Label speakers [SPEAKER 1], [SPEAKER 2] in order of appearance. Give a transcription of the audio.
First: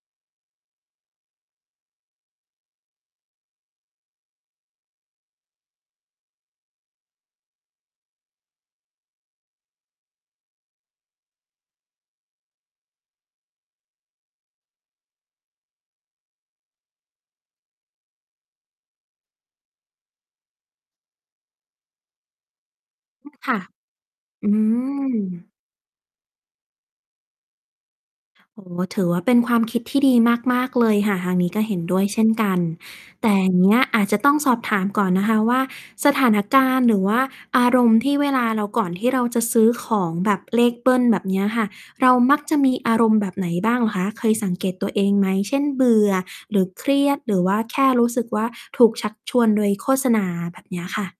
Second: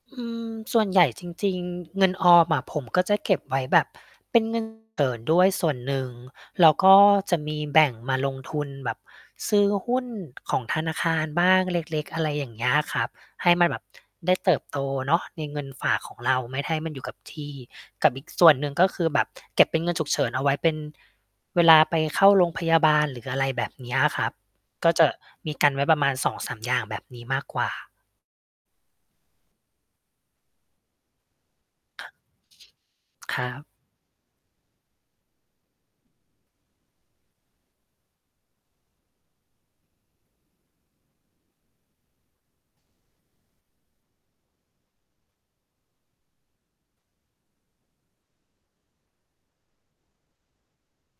[SPEAKER 1] อืม ส่วนใหญ่จริง ๆ เงินออมอะผมก็จะเก็บไว้แบบเป็น เงินวัน เกิดด้วยส่วนหนึ่ง แล้วก็จะมีแบ่งมาลงทุนแบบซื้อหุ้นของธนาคารบ้างเล็ก ๆ อะไรอย่างเงี้ยอะครับ ให้มันแบบ ได้เติบโต เนาะในเงินฝากของเราไม่ให้มันอยู่กับที่ กับอีกส่วนหนึ่ง ก็คือแบบเก็บเป็นเงินฉุกเฉินเอาไว้เป็น เวลาไปเข้าโรงพยาบาล หรื
[SPEAKER 2] อ
[SPEAKER 1] อ
[SPEAKER 2] ือ
[SPEAKER 1] อะไร
[SPEAKER 2] ค่ะ
[SPEAKER 1] แบบเนี้ยครับ
[SPEAKER 2] อื
[SPEAKER 1] ก็จะ
[SPEAKER 2] ม
[SPEAKER 1] มีกันไว้ประมาณ 2-3 อย่าง แบบนี้มากกว่า
[SPEAKER 2] โอ้โฮ ถือว่าเป็นความคิดที่ดีมาก ๆ เลยค่ะ ทางนี้ก็เห็นด้วย เช่นกัน แต่
[SPEAKER 1] คร
[SPEAKER 2] อย
[SPEAKER 1] ั
[SPEAKER 2] ่าง
[SPEAKER 1] บ
[SPEAKER 2] เงี้ยอาจจะต้องสอบถามก่อนนะคะ ว่าสถานการณ์ หรือว่าอารมณ์ที่เวลาเรา ก่อนที่เราจะซื้อของแบบเลขเบิลแบบเนี้ยค่ะ เรามักจะมีอารมณ์แบบไหนบ้างเหรอคะ? เคยสังเกตตัวเองไหม? เช่น เบื่อ หรือเครียด หรือว่า แค่รู้สึกว่า ถูกชักชวนโดยโฆษณาแบบเนี้ยค่ะ